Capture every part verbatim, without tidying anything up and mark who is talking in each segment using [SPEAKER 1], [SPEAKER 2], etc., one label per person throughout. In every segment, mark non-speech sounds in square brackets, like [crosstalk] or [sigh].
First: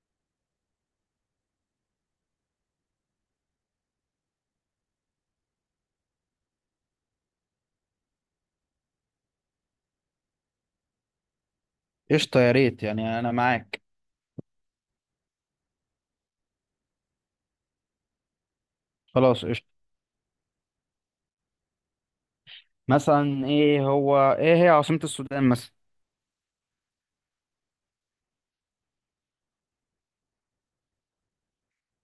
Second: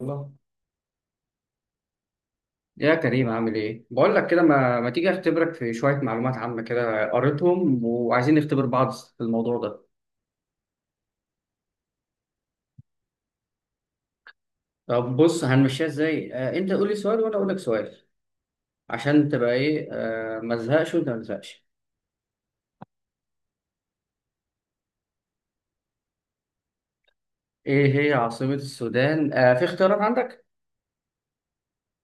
[SPEAKER 1] الله يا كريم عامل ايه؟ بقول لك كده ما, ما تيجي اختبرك في شوية معلومات عامة كده قريتهم وعايزين نختبر بعض في الموضوع ده.
[SPEAKER 2] قشطة يا ريت يعني أنا معاك.
[SPEAKER 1] طب بص هنمشيها ازاي؟ آه انت قول لي سؤال وانا اقول لك سؤال عشان
[SPEAKER 2] خلاص
[SPEAKER 1] تبقى
[SPEAKER 2] قشطة.
[SPEAKER 1] ايه آه ما تزهقش وانت ما تزهقش.
[SPEAKER 2] مثلا إيه هو إيه هي عاصمة السودان مثلا؟
[SPEAKER 1] ايه هي عاصمة السودان؟ آه في اختيارات عندك؟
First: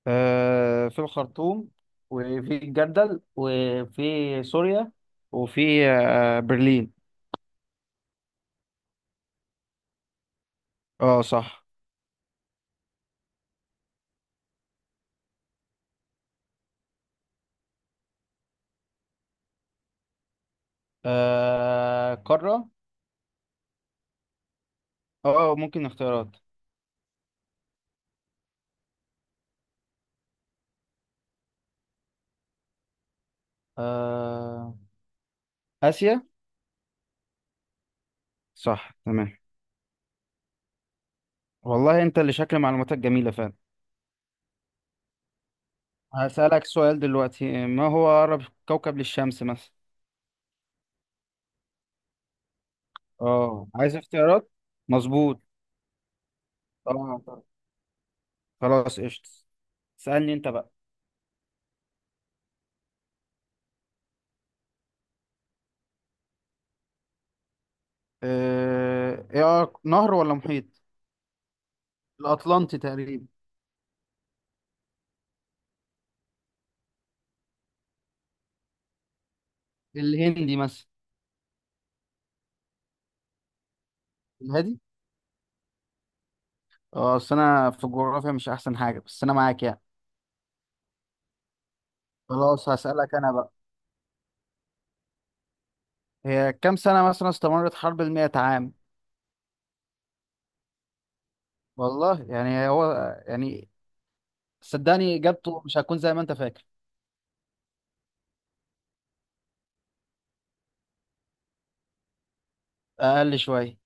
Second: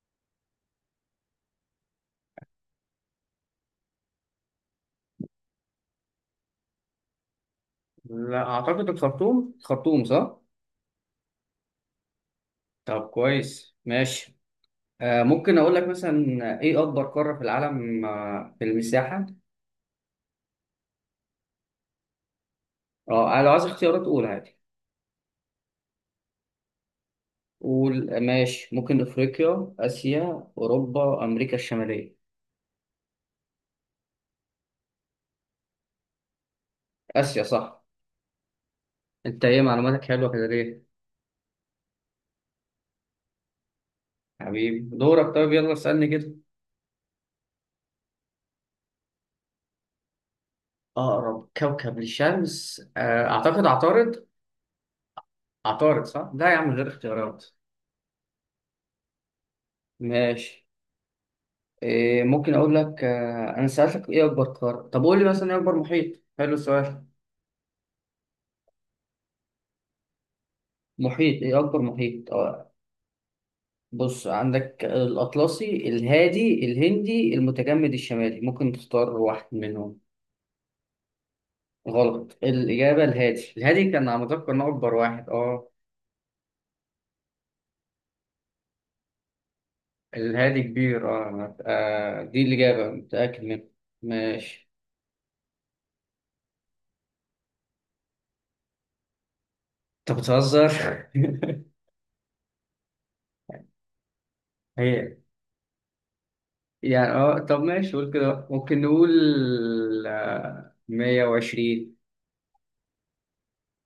[SPEAKER 2] آه، في الخرطوم، وفي الجردل، وفي سوريا، وفي آه برلين.
[SPEAKER 1] لا اعتقد الخرطوم، الخرطوم صح؟
[SPEAKER 2] اه صح.
[SPEAKER 1] طب كويس ماشي. آه ممكن اقول لك مثلا ايه اكبر قارة في العالم آه في المساحة؟
[SPEAKER 2] آه، قارة.
[SPEAKER 1] اه لو عايز اختيارات قول عادي.
[SPEAKER 2] اه، ممكن اختيارات.
[SPEAKER 1] قول ماشي ممكن افريقيا اسيا اوروبا امريكا الشماليه
[SPEAKER 2] آه، آسيا.
[SPEAKER 1] اسيا صح.
[SPEAKER 2] صح تمام.
[SPEAKER 1] انت ايه معلوماتك حلوه كده ليه؟
[SPEAKER 2] والله أنت اللي شكل معلوماتك جميلة فعلا.
[SPEAKER 1] حبيبي دورك، طيب يلا اسالني كده.
[SPEAKER 2] هسألك سؤال دلوقتي، ما هو أقرب كوكب للشمس مثلا؟
[SPEAKER 1] اقرب كوكب للشمس آه، اعتقد
[SPEAKER 2] اه عايز
[SPEAKER 1] عطارد.
[SPEAKER 2] اختيارات. مظبوط.
[SPEAKER 1] عطارد صح، لا يا عم غير
[SPEAKER 2] اه
[SPEAKER 1] اختيارات.
[SPEAKER 2] خلاص قشطة. اسألني انت
[SPEAKER 1] ماشي.
[SPEAKER 2] بقى.
[SPEAKER 1] إيه ممكن اقول لك آه، انا سالتك ايه اكبر قاره، طب قول لي مثلا ايه اكبر محيط، حلو السؤال.
[SPEAKER 2] آه، ايه أق- نهر ولا محيط؟
[SPEAKER 1] محيط، ايه اكبر محيط آه،
[SPEAKER 2] الأطلنطي تقريبا.
[SPEAKER 1] بص عندك الاطلسي الهادي الهندي المتجمد الشمالي، ممكن تختار واحد منهم.
[SPEAKER 2] الهندي مثلا.
[SPEAKER 1] غلط، الإجابة الهادي، الهادي كان على ما أتذكر إنه
[SPEAKER 2] الهادي.
[SPEAKER 1] أكبر واحد. أه
[SPEAKER 2] اه، اصل انا في الجغرافيا مش احسن حاجة، بس انا معاك يعني.
[SPEAKER 1] الهادي كبير، أه أنا- آه، دي
[SPEAKER 2] خلاص،
[SPEAKER 1] الإجابة
[SPEAKER 2] هسألك انا
[SPEAKER 1] متأكد
[SPEAKER 2] بقى.
[SPEAKER 1] منها. ماشي.
[SPEAKER 2] هي كام سنة مثلا استمرت حرب المئة عام؟
[SPEAKER 1] أنت بتهزر [laughs]
[SPEAKER 2] والله يعني هو. يعني.
[SPEAKER 1] هي
[SPEAKER 2] صدقني اجابته مش هتكون زي ما انت فاكر.
[SPEAKER 1] يعني أه طب ماشي، قول كده، ممكن نقول آه، مية وعشرين.
[SPEAKER 2] اقل شوية.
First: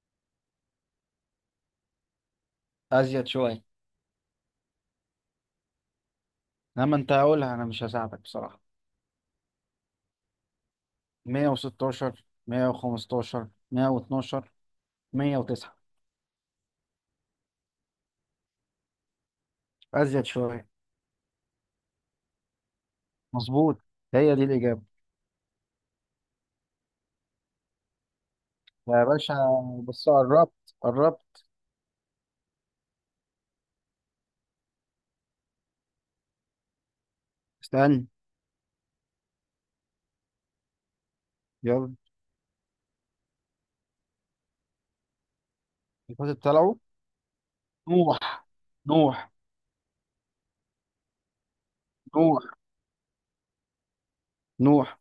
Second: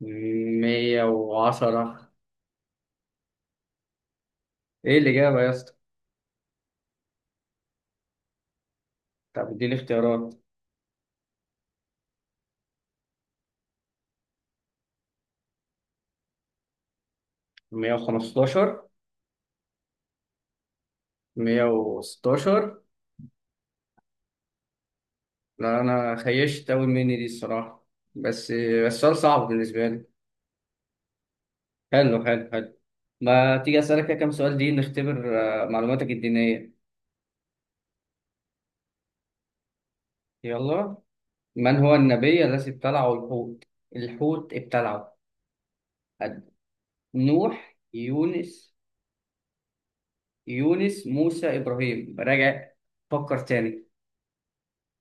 [SPEAKER 1] مية وعشرة.
[SPEAKER 2] ازيد شوية.
[SPEAKER 1] إيه الإجابة يا اسطى؟
[SPEAKER 2] لما انت هقولها انا مش هساعدك بصراحة.
[SPEAKER 1] طب إديني اختيارات.
[SPEAKER 2] مئة وستة عشر، مية وخمستاشر، مية واتناشر، مية وتسعة.
[SPEAKER 1] مية وخمستاشر.
[SPEAKER 2] ازيد شوية.
[SPEAKER 1] مية وستاشر.
[SPEAKER 2] مظبوط. هي دي الإجابة.
[SPEAKER 1] لا أنا خيشت أوي مني دي الصراحة، بس بس
[SPEAKER 2] يا
[SPEAKER 1] سؤال
[SPEAKER 2] باشا
[SPEAKER 1] صعب بالنسبة لي.
[SPEAKER 2] بس قربت قربت.
[SPEAKER 1] حلو حلو حلو. ما تيجي أسألك كده كام سؤال دي، نختبر آه، معلوماتك الدينية.
[SPEAKER 2] استنى.
[SPEAKER 1] يلا. من هو
[SPEAKER 2] يلا.
[SPEAKER 1] النبي الذي ابتلعه الحوت؟ الحوت ابتلعه
[SPEAKER 2] الفاتت
[SPEAKER 1] أد-
[SPEAKER 2] طلعوا.
[SPEAKER 1] نوح،
[SPEAKER 2] نوح.
[SPEAKER 1] يونس،
[SPEAKER 2] نوح.
[SPEAKER 1] يونس موسى إبراهيم،
[SPEAKER 2] نوح.
[SPEAKER 1] راجع، فكر تاني.
[SPEAKER 2] نوح.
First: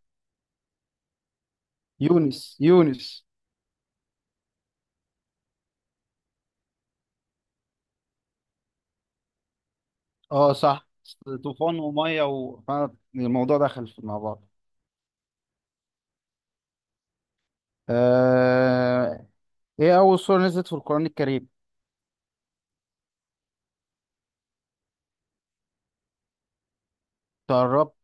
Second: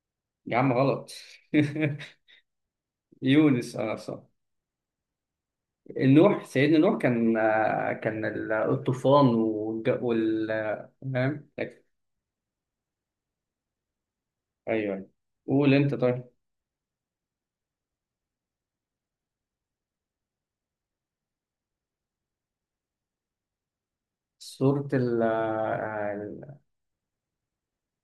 [SPEAKER 1] يا عم غلط. [laughs]
[SPEAKER 2] يونس يونس.
[SPEAKER 1] يونس اه صح. نوح، سيدنا نوح كان آه، كان ال- الطوفان والج- وال
[SPEAKER 2] اه صح.
[SPEAKER 1] آه، فاهم.
[SPEAKER 2] طوفان ومية و... الموضوع دخل في- مع بعض.
[SPEAKER 1] ايوه قول انت طيب.
[SPEAKER 2] آه... ايه أول سورة نزلت في القرآن الكريم؟
[SPEAKER 1] سورة ال آه،
[SPEAKER 2] تقربت.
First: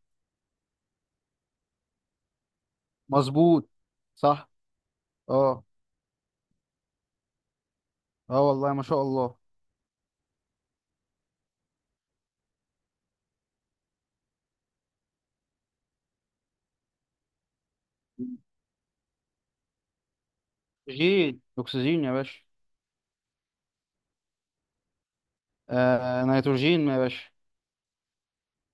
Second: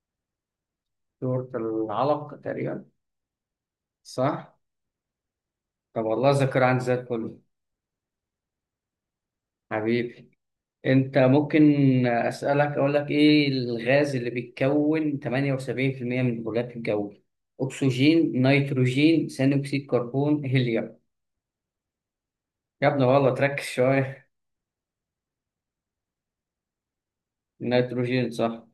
[SPEAKER 1] سورة العلق تقريبا.
[SPEAKER 2] مظبوط. صح.
[SPEAKER 1] صح؟
[SPEAKER 2] اه.
[SPEAKER 1] طب والله الذاكرة عندي زي الفل.
[SPEAKER 2] اه والله ما شاء الله.
[SPEAKER 1] حبيبي أنت، ممكن أسألك أقول لك إيه الغاز اللي بيتكون ثمانية وسبعين في المية من الغلاف الجوي؟ أكسجين، نيتروجين، ثاني أكسيد كربون، هيليوم.
[SPEAKER 2] أكسجين أكسجين يا باشا.
[SPEAKER 1] يا ابني والله تركز شوية.
[SPEAKER 2] آه... نيتروجين يا باشا.
[SPEAKER 1] نيتروجين صح.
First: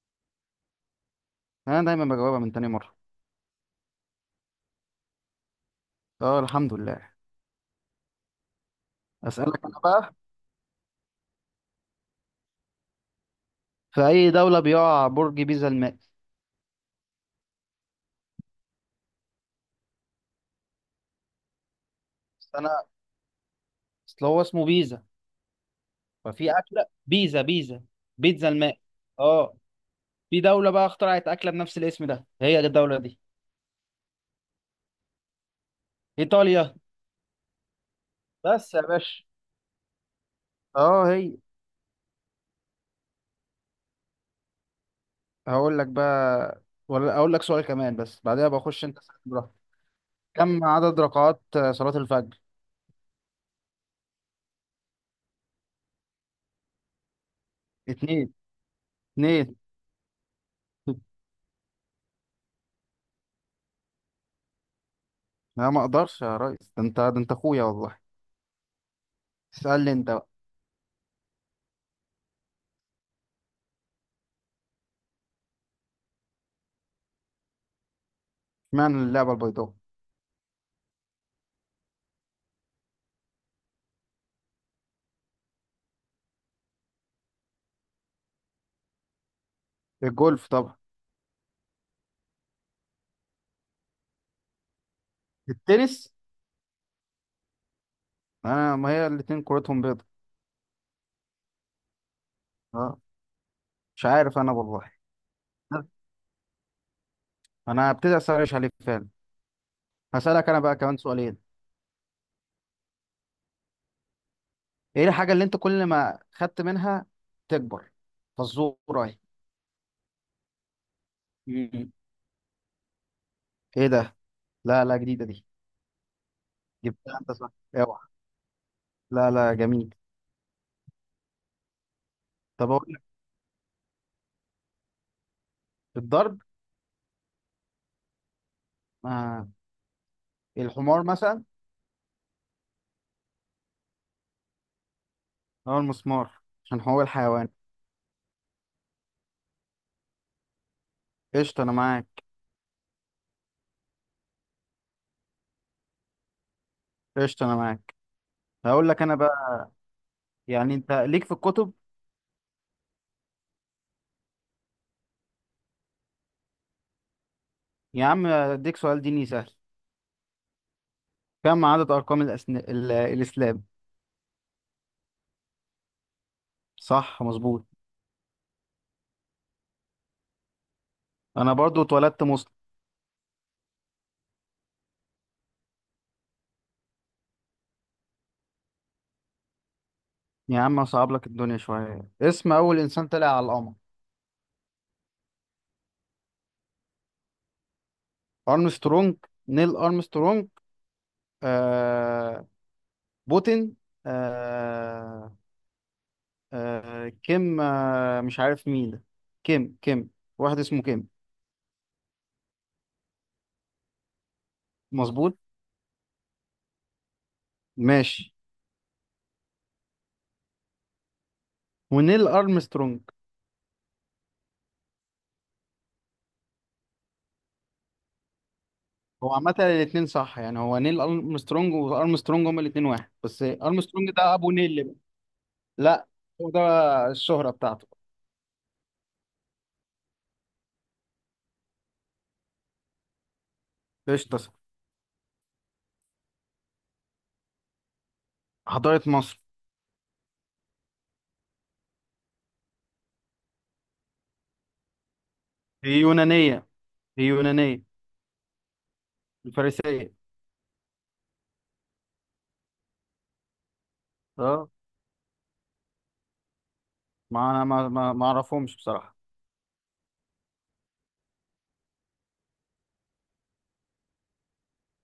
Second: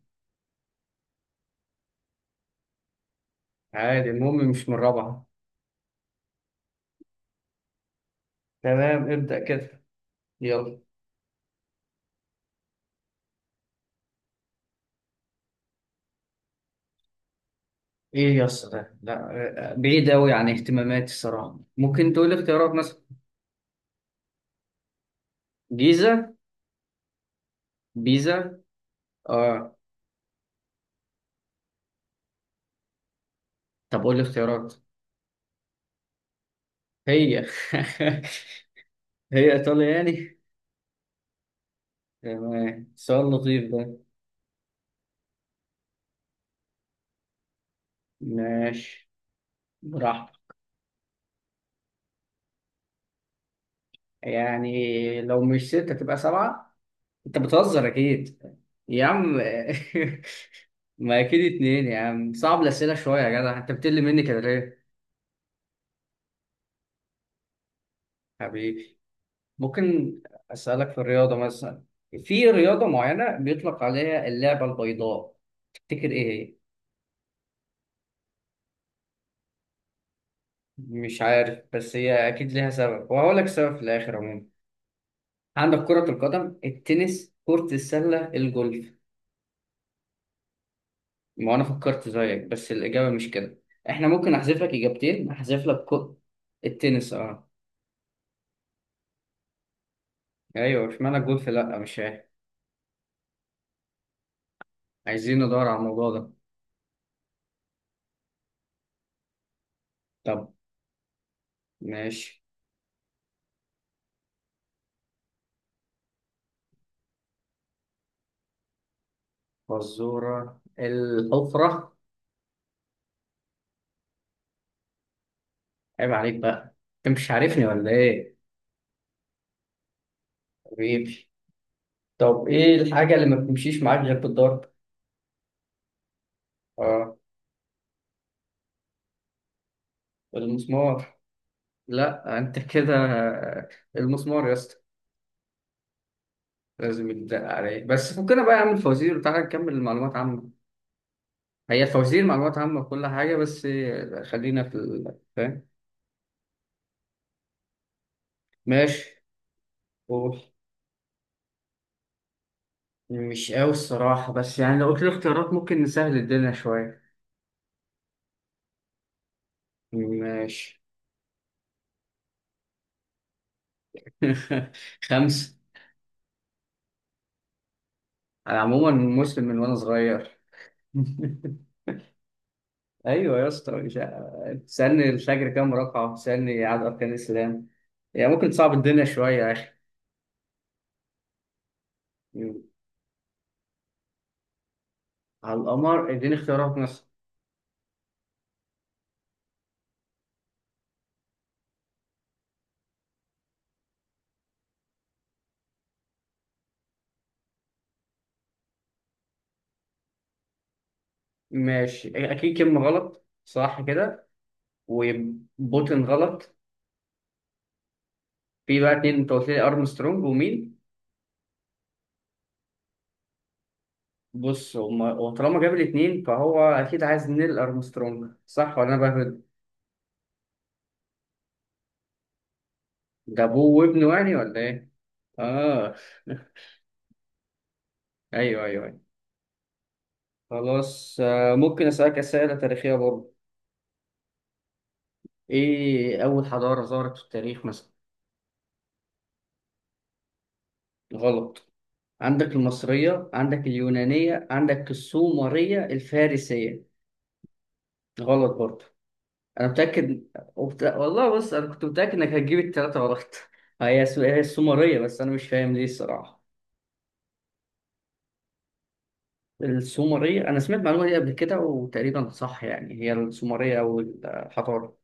[SPEAKER 2] أنا دايما بجاوبها من تاني مرة.
[SPEAKER 1] عادي المهم مش من رابعة.
[SPEAKER 2] اه الحمد لله.
[SPEAKER 1] تمام ابدأ
[SPEAKER 2] أسألك أنا
[SPEAKER 1] كده.
[SPEAKER 2] بقى.
[SPEAKER 1] يلا.
[SPEAKER 2] في أي دولة بيقع برج بيزا المائل؟
[SPEAKER 1] إيه يا اسطى ده؟ لا بعيد أوي عن اهتماماتي الصراحة، ممكن تقول لي
[SPEAKER 2] بس
[SPEAKER 1] اختيارات
[SPEAKER 2] أنا.
[SPEAKER 1] مثلا.
[SPEAKER 2] أصل هو اسمه بيزا.
[SPEAKER 1] جيزة.
[SPEAKER 2] ففي أكلة بيزا بيزا. بيتزا
[SPEAKER 1] بيزا.
[SPEAKER 2] الماء. أه.
[SPEAKER 1] آه.
[SPEAKER 2] في دولة بقى اخترعت أكلة بنفس الاسم ده، هي دي الدولة دي.
[SPEAKER 1] طب قول لي اختيارات.
[SPEAKER 2] إيطاليا.
[SPEAKER 1] هي [laughs]
[SPEAKER 2] بس يا باشا.
[SPEAKER 1] هي ايطاليا يعني.
[SPEAKER 2] أه هي.
[SPEAKER 1] تمام سؤال لطيف ده.
[SPEAKER 2] هقول لك بقى. ولا أقول لك سؤال كمان، بس بعدها بخش أنت
[SPEAKER 1] ماشي
[SPEAKER 2] اسأل براحتك.
[SPEAKER 1] براحتك.
[SPEAKER 2] كم عدد ركعات آه، صلاة الفجر؟
[SPEAKER 1] يعني لو مش ستة تبقى سبعة، انت بتهزر
[SPEAKER 2] اتنين.
[SPEAKER 1] اكيد. يا عم
[SPEAKER 2] اتنين.
[SPEAKER 1] [laughs] ما
[SPEAKER 2] [laughs]
[SPEAKER 1] اكيد اتنين يا عم، صعب الاسئلة شوية يا جدع، انت بتقل مني كده ليه؟
[SPEAKER 2] لا ما أقدرش يا ريس، ده أنت ده أنت أخويا والله.
[SPEAKER 1] حبيبي،
[SPEAKER 2] اسألني أنت
[SPEAKER 1] ممكن
[SPEAKER 2] بقى.
[SPEAKER 1] اسألك في الرياضة مثلا، في رياضة معينة بيطلق عليها اللعبة البيضاء، تفتكر ايه هي؟
[SPEAKER 2] اشمعنى اللعبة البيضاء؟
[SPEAKER 1] مش عارف بس هي اكيد ليها سبب وهقول لك سبب في الاخر عموما. عندك كرة القدم، التنس، كرة السلة، الجولف.
[SPEAKER 2] الجولف طبعا.
[SPEAKER 1] ما أنا فكرت زيك بس الإجابة مش كده. إحنا ممكن أحذف لك إجابتين، أحذف لك
[SPEAKER 2] التنس.
[SPEAKER 1] كو... التنس أه.
[SPEAKER 2] انا ما هي الاتنين كورتهم بيضة.
[SPEAKER 1] أيوه إشمعنى الجولف لأ، مش عارف.
[SPEAKER 2] اه. مش عارف انا والله.
[SPEAKER 1] عايزين ندور على الموضوع ده.
[SPEAKER 2] انا هبتدي اسرش عليك فعلا. هسألك
[SPEAKER 1] طب
[SPEAKER 2] انا بقى كمان سؤالين.
[SPEAKER 1] ماشي.
[SPEAKER 2] ايه الحاجة اللي انت كل ما خدت منها تكبر؟ فزورة. اهي.
[SPEAKER 1] فزورة
[SPEAKER 2] مم.
[SPEAKER 1] الحفرة.
[SPEAKER 2] ايه ده؟ لا، لا جديدة دي.
[SPEAKER 1] عيب عليك بقى، أنت
[SPEAKER 2] جبتها
[SPEAKER 1] مش
[SPEAKER 2] انت صح.
[SPEAKER 1] عارفني ولا
[SPEAKER 2] اوعى.
[SPEAKER 1] إيه؟
[SPEAKER 2] لا، لا جميل.
[SPEAKER 1] حبيبي. طب
[SPEAKER 2] طب
[SPEAKER 1] إيه
[SPEAKER 2] اقول
[SPEAKER 1] الحاجة
[SPEAKER 2] لك.
[SPEAKER 1] اللي ما بتمشيش معاك غير بالضرب؟
[SPEAKER 2] الضرب.
[SPEAKER 1] أه
[SPEAKER 2] آه. الحمار
[SPEAKER 1] المسمار.
[SPEAKER 2] مثلا.
[SPEAKER 1] لأ أنت كده آه، المسمار يا اسطى،
[SPEAKER 2] او المسمار. عشان هو
[SPEAKER 1] لازم يتدق
[SPEAKER 2] الحيوان.
[SPEAKER 1] عليه. بس فكنا بقى يا عم الفوازير وتعالى نكمل المعلومات عامة.
[SPEAKER 2] قشطة انا
[SPEAKER 1] هي الفوازير
[SPEAKER 2] معاك.
[SPEAKER 1] معلومات عامة وكل حاجة بس، خلينا في ال- فاهم.
[SPEAKER 2] قشطة انا معاك. هقول لك انا
[SPEAKER 1] ماشي
[SPEAKER 2] بقى.
[SPEAKER 1] قول.
[SPEAKER 2] يعني انت ليك في الكتب.
[SPEAKER 1] مش قوي الصراحة بس يعني لو قلت لي اختيارات ممكن نسهل الدنيا شوية.
[SPEAKER 2] يا عم اديك سؤال ديني سهل.
[SPEAKER 1] ماشي.
[SPEAKER 2] كم عدد ارقام الأسن... ال... الاسلام؟
[SPEAKER 1] [laughs] خمسة.
[SPEAKER 2] صح مظبوط.
[SPEAKER 1] أنا عموما مسلم من وأنا صغير.
[SPEAKER 2] انا
[SPEAKER 1] [laughs]
[SPEAKER 2] برضو اتولدت مسلم.
[SPEAKER 1] أيوة يا اسطى، مش ع- تسألني الفجر كام ركعة تسألني عدد أركان الإسلام، يعني ممكن تصعب الدنيا شوية يا أخي.
[SPEAKER 2] يا عم اصعب لك الدنيا شويه، اسم اول انسان طلع على القمر.
[SPEAKER 1] على القمر، اديني اختيارات مثلا.
[SPEAKER 2] ارمسترونج. نيل ارمسترونج. آه، بوتين. آه آه كيم. آه مش عارف مين ده. كيم كيم. واحد اسمه كيم.
[SPEAKER 1] ماشي إيه، اكيد كلمه غلط صح كده،
[SPEAKER 2] مظبوط.
[SPEAKER 1] وبوتين غلط.
[SPEAKER 2] ماشي.
[SPEAKER 1] في بقى اتنين، انت قلت لي ارمسترونج ومين؟
[SPEAKER 2] ونيل ارمسترونج.
[SPEAKER 1] بص هما، وطالما جاب الاتنين فهو اكيد عايز نيل ارمسترونج، صح ولا انا
[SPEAKER 2] هو
[SPEAKER 1] بهبد؟
[SPEAKER 2] عامه الاثنين صح، يعني هو نيل ارمسترونج وارمسترونج هما الاثنين واحد، بس
[SPEAKER 1] ده ابوه
[SPEAKER 2] ارمسترونج
[SPEAKER 1] وابنه
[SPEAKER 2] ده
[SPEAKER 1] يعني
[SPEAKER 2] ابو
[SPEAKER 1] ولا
[SPEAKER 2] نيل
[SPEAKER 1] ايه؟
[SPEAKER 2] بقى.
[SPEAKER 1] اه.
[SPEAKER 2] لا. هو
[SPEAKER 1] [laughs]
[SPEAKER 2] ده الشهره بتاعته.
[SPEAKER 1] ايوه ايوه ايوه. خلاص آه، ممكن اسالك اسئله تاريخيه برضه.
[SPEAKER 2] قشطه.
[SPEAKER 1] ايه اول حضاره ظهرت في التاريخ مثلا؟
[SPEAKER 2] حضاره مصر.
[SPEAKER 1] غلط. عندك المصريه، عندك اليونانيه، عندك السومريه،
[SPEAKER 2] هي يونانية.
[SPEAKER 1] الفارسيه.
[SPEAKER 2] هي يونانية.
[SPEAKER 1] غلط برضه. انا
[SPEAKER 2] الفارسية.
[SPEAKER 1] متاكد. وبت... والله بص انا كنت متاكد انك هتجيب الثلاثه غلط. [laughs] هي الس- هي
[SPEAKER 2] اه،
[SPEAKER 1] السومريه، بس انا مش فاهم ليه الصراحه.
[SPEAKER 2] ما انا ما ما ما اعرفهمش بصراحة.
[SPEAKER 1] السومريه انا سمعت المعلومه دي قبل كده وتقريبا صح يعني، هي السومريه او الحضاره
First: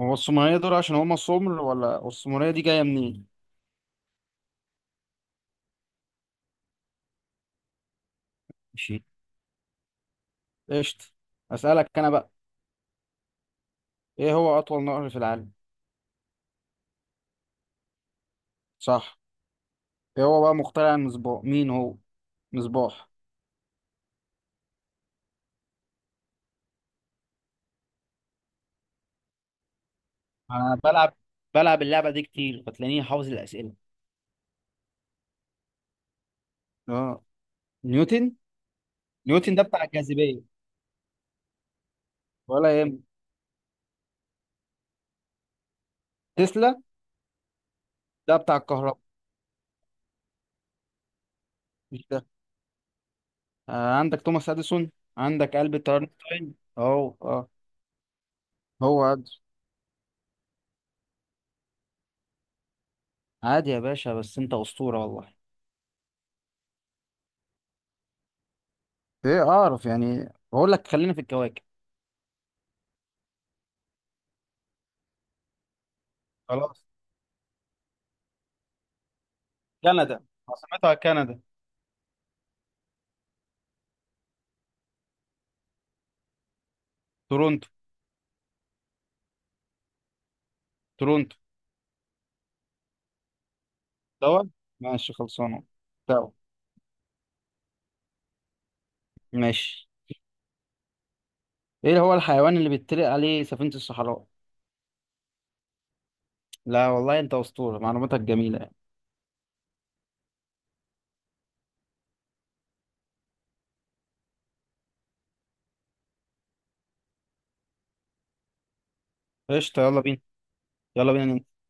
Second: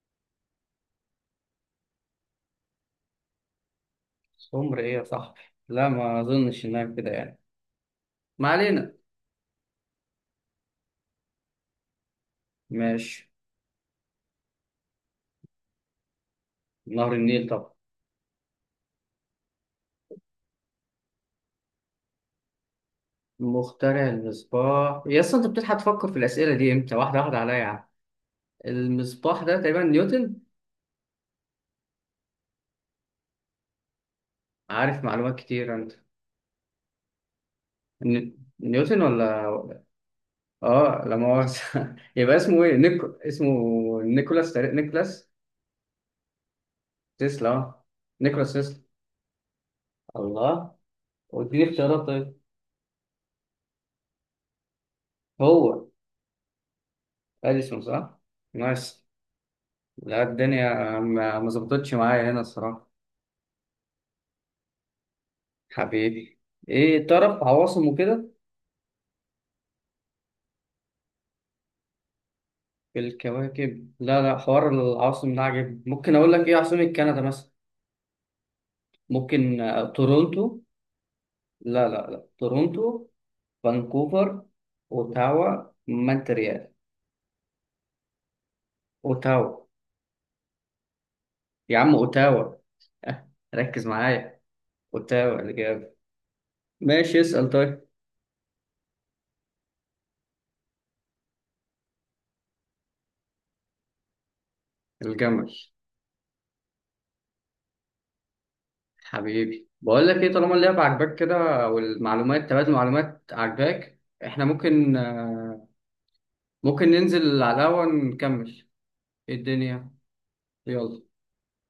[SPEAKER 2] هو السومرية دول عشان هما سمر، ولا السومرية دي جاية منين؟
[SPEAKER 1] السومريه صح. لا ما اظنش انها كده يعني. ما علينا.
[SPEAKER 2] ماشي. قشطة. اسألك انا بقى.
[SPEAKER 1] ماشي.
[SPEAKER 2] ايه هو اطول نهر في العالم؟
[SPEAKER 1] نهر النيل طبعا.
[SPEAKER 2] صح. ايه هو بقى مخترع المصباح، مين هو؟ مصباح.
[SPEAKER 1] مخترع المصباح يا اسطى، انت بتلحق تفكر في الاسئله دي امتى، واحده واحده عليا يا عم. المصباح ده تقريبا نيوتن.
[SPEAKER 2] انا بلعب بلعب اللعبة دي كتير، فتلاقيني حافظ الأسئلة.
[SPEAKER 1] عارف معلومات كتير انت.
[SPEAKER 2] اه نيوتن.
[SPEAKER 1] ني- نيوتن ولا؟
[SPEAKER 2] نيوتن ده بتاع الجاذبية.
[SPEAKER 1] اه لا مؤاخذة. [laughs] يبقى اسمه ايه،
[SPEAKER 2] ولا
[SPEAKER 1] نيك...
[SPEAKER 2] يهم.
[SPEAKER 1] اسمه نيكولاس، تقريبا- نيكولاس
[SPEAKER 2] تسلا.
[SPEAKER 1] تسلا. اه
[SPEAKER 2] ده
[SPEAKER 1] نيكولاس
[SPEAKER 2] بتاع
[SPEAKER 1] تسلا.
[SPEAKER 2] الكهرباء.
[SPEAKER 1] الله. واديني اختيارات
[SPEAKER 2] مش ده.
[SPEAKER 1] طيب.
[SPEAKER 2] آه عندك توماس اديسون. عندك
[SPEAKER 1] هو
[SPEAKER 2] ألبرت اينشتاين اهو. اه.
[SPEAKER 1] اديسون صح؟
[SPEAKER 2] هو.
[SPEAKER 1] نايس.
[SPEAKER 2] عادي.
[SPEAKER 1] لا الدنيا ما ما ظبطتش معايا هنا الصراحة.
[SPEAKER 2] عادي يا باشا، بس انت اسطوره والله.
[SPEAKER 1] حبيبي. ايه تعرف عواصم وكده؟
[SPEAKER 2] ايه اعرف يعني، بقول لك خلينا في الكواكب.
[SPEAKER 1] في الكواكب، لا لا، حوار العواصم ده عجب، ممكن اقول لك ايه عاصمة
[SPEAKER 2] خلاص.
[SPEAKER 1] كندا مثلا. ممكن آه،
[SPEAKER 2] كندا
[SPEAKER 1] تورونتو،
[SPEAKER 2] عاصمتها كندا.
[SPEAKER 1] لا لا لا، تورونتو فانكوفر اوتاوا مونتريال.
[SPEAKER 2] تورونتو.
[SPEAKER 1] اوتاوا.
[SPEAKER 2] تورونتو.
[SPEAKER 1] يا عم اوتاوا أه، ركز معايا.
[SPEAKER 2] دول. ماشي
[SPEAKER 1] اوتاوا
[SPEAKER 2] خلصانه.
[SPEAKER 1] الإجابة.
[SPEAKER 2] تمام.
[SPEAKER 1] ماشي اسأل طيب.
[SPEAKER 2] ماشي. ايه هو الحيوان اللي بيتطلق عليه سفينه الصحراء؟
[SPEAKER 1] الجمل.
[SPEAKER 2] لا والله انت اسطوره، معلوماتك جميله يعني.
[SPEAKER 1] حبيبي بقول لك ايه، طالما اللعبة عجباك كده والمعلومات، تبادل معلومات عجباك، احنا ممكن آه، ممكن ننزل على القهوة نكمل، إيه
[SPEAKER 2] قشطه
[SPEAKER 1] الدنيا؟
[SPEAKER 2] يلا بينا. يلا
[SPEAKER 1] يلا.
[SPEAKER 2] بينا.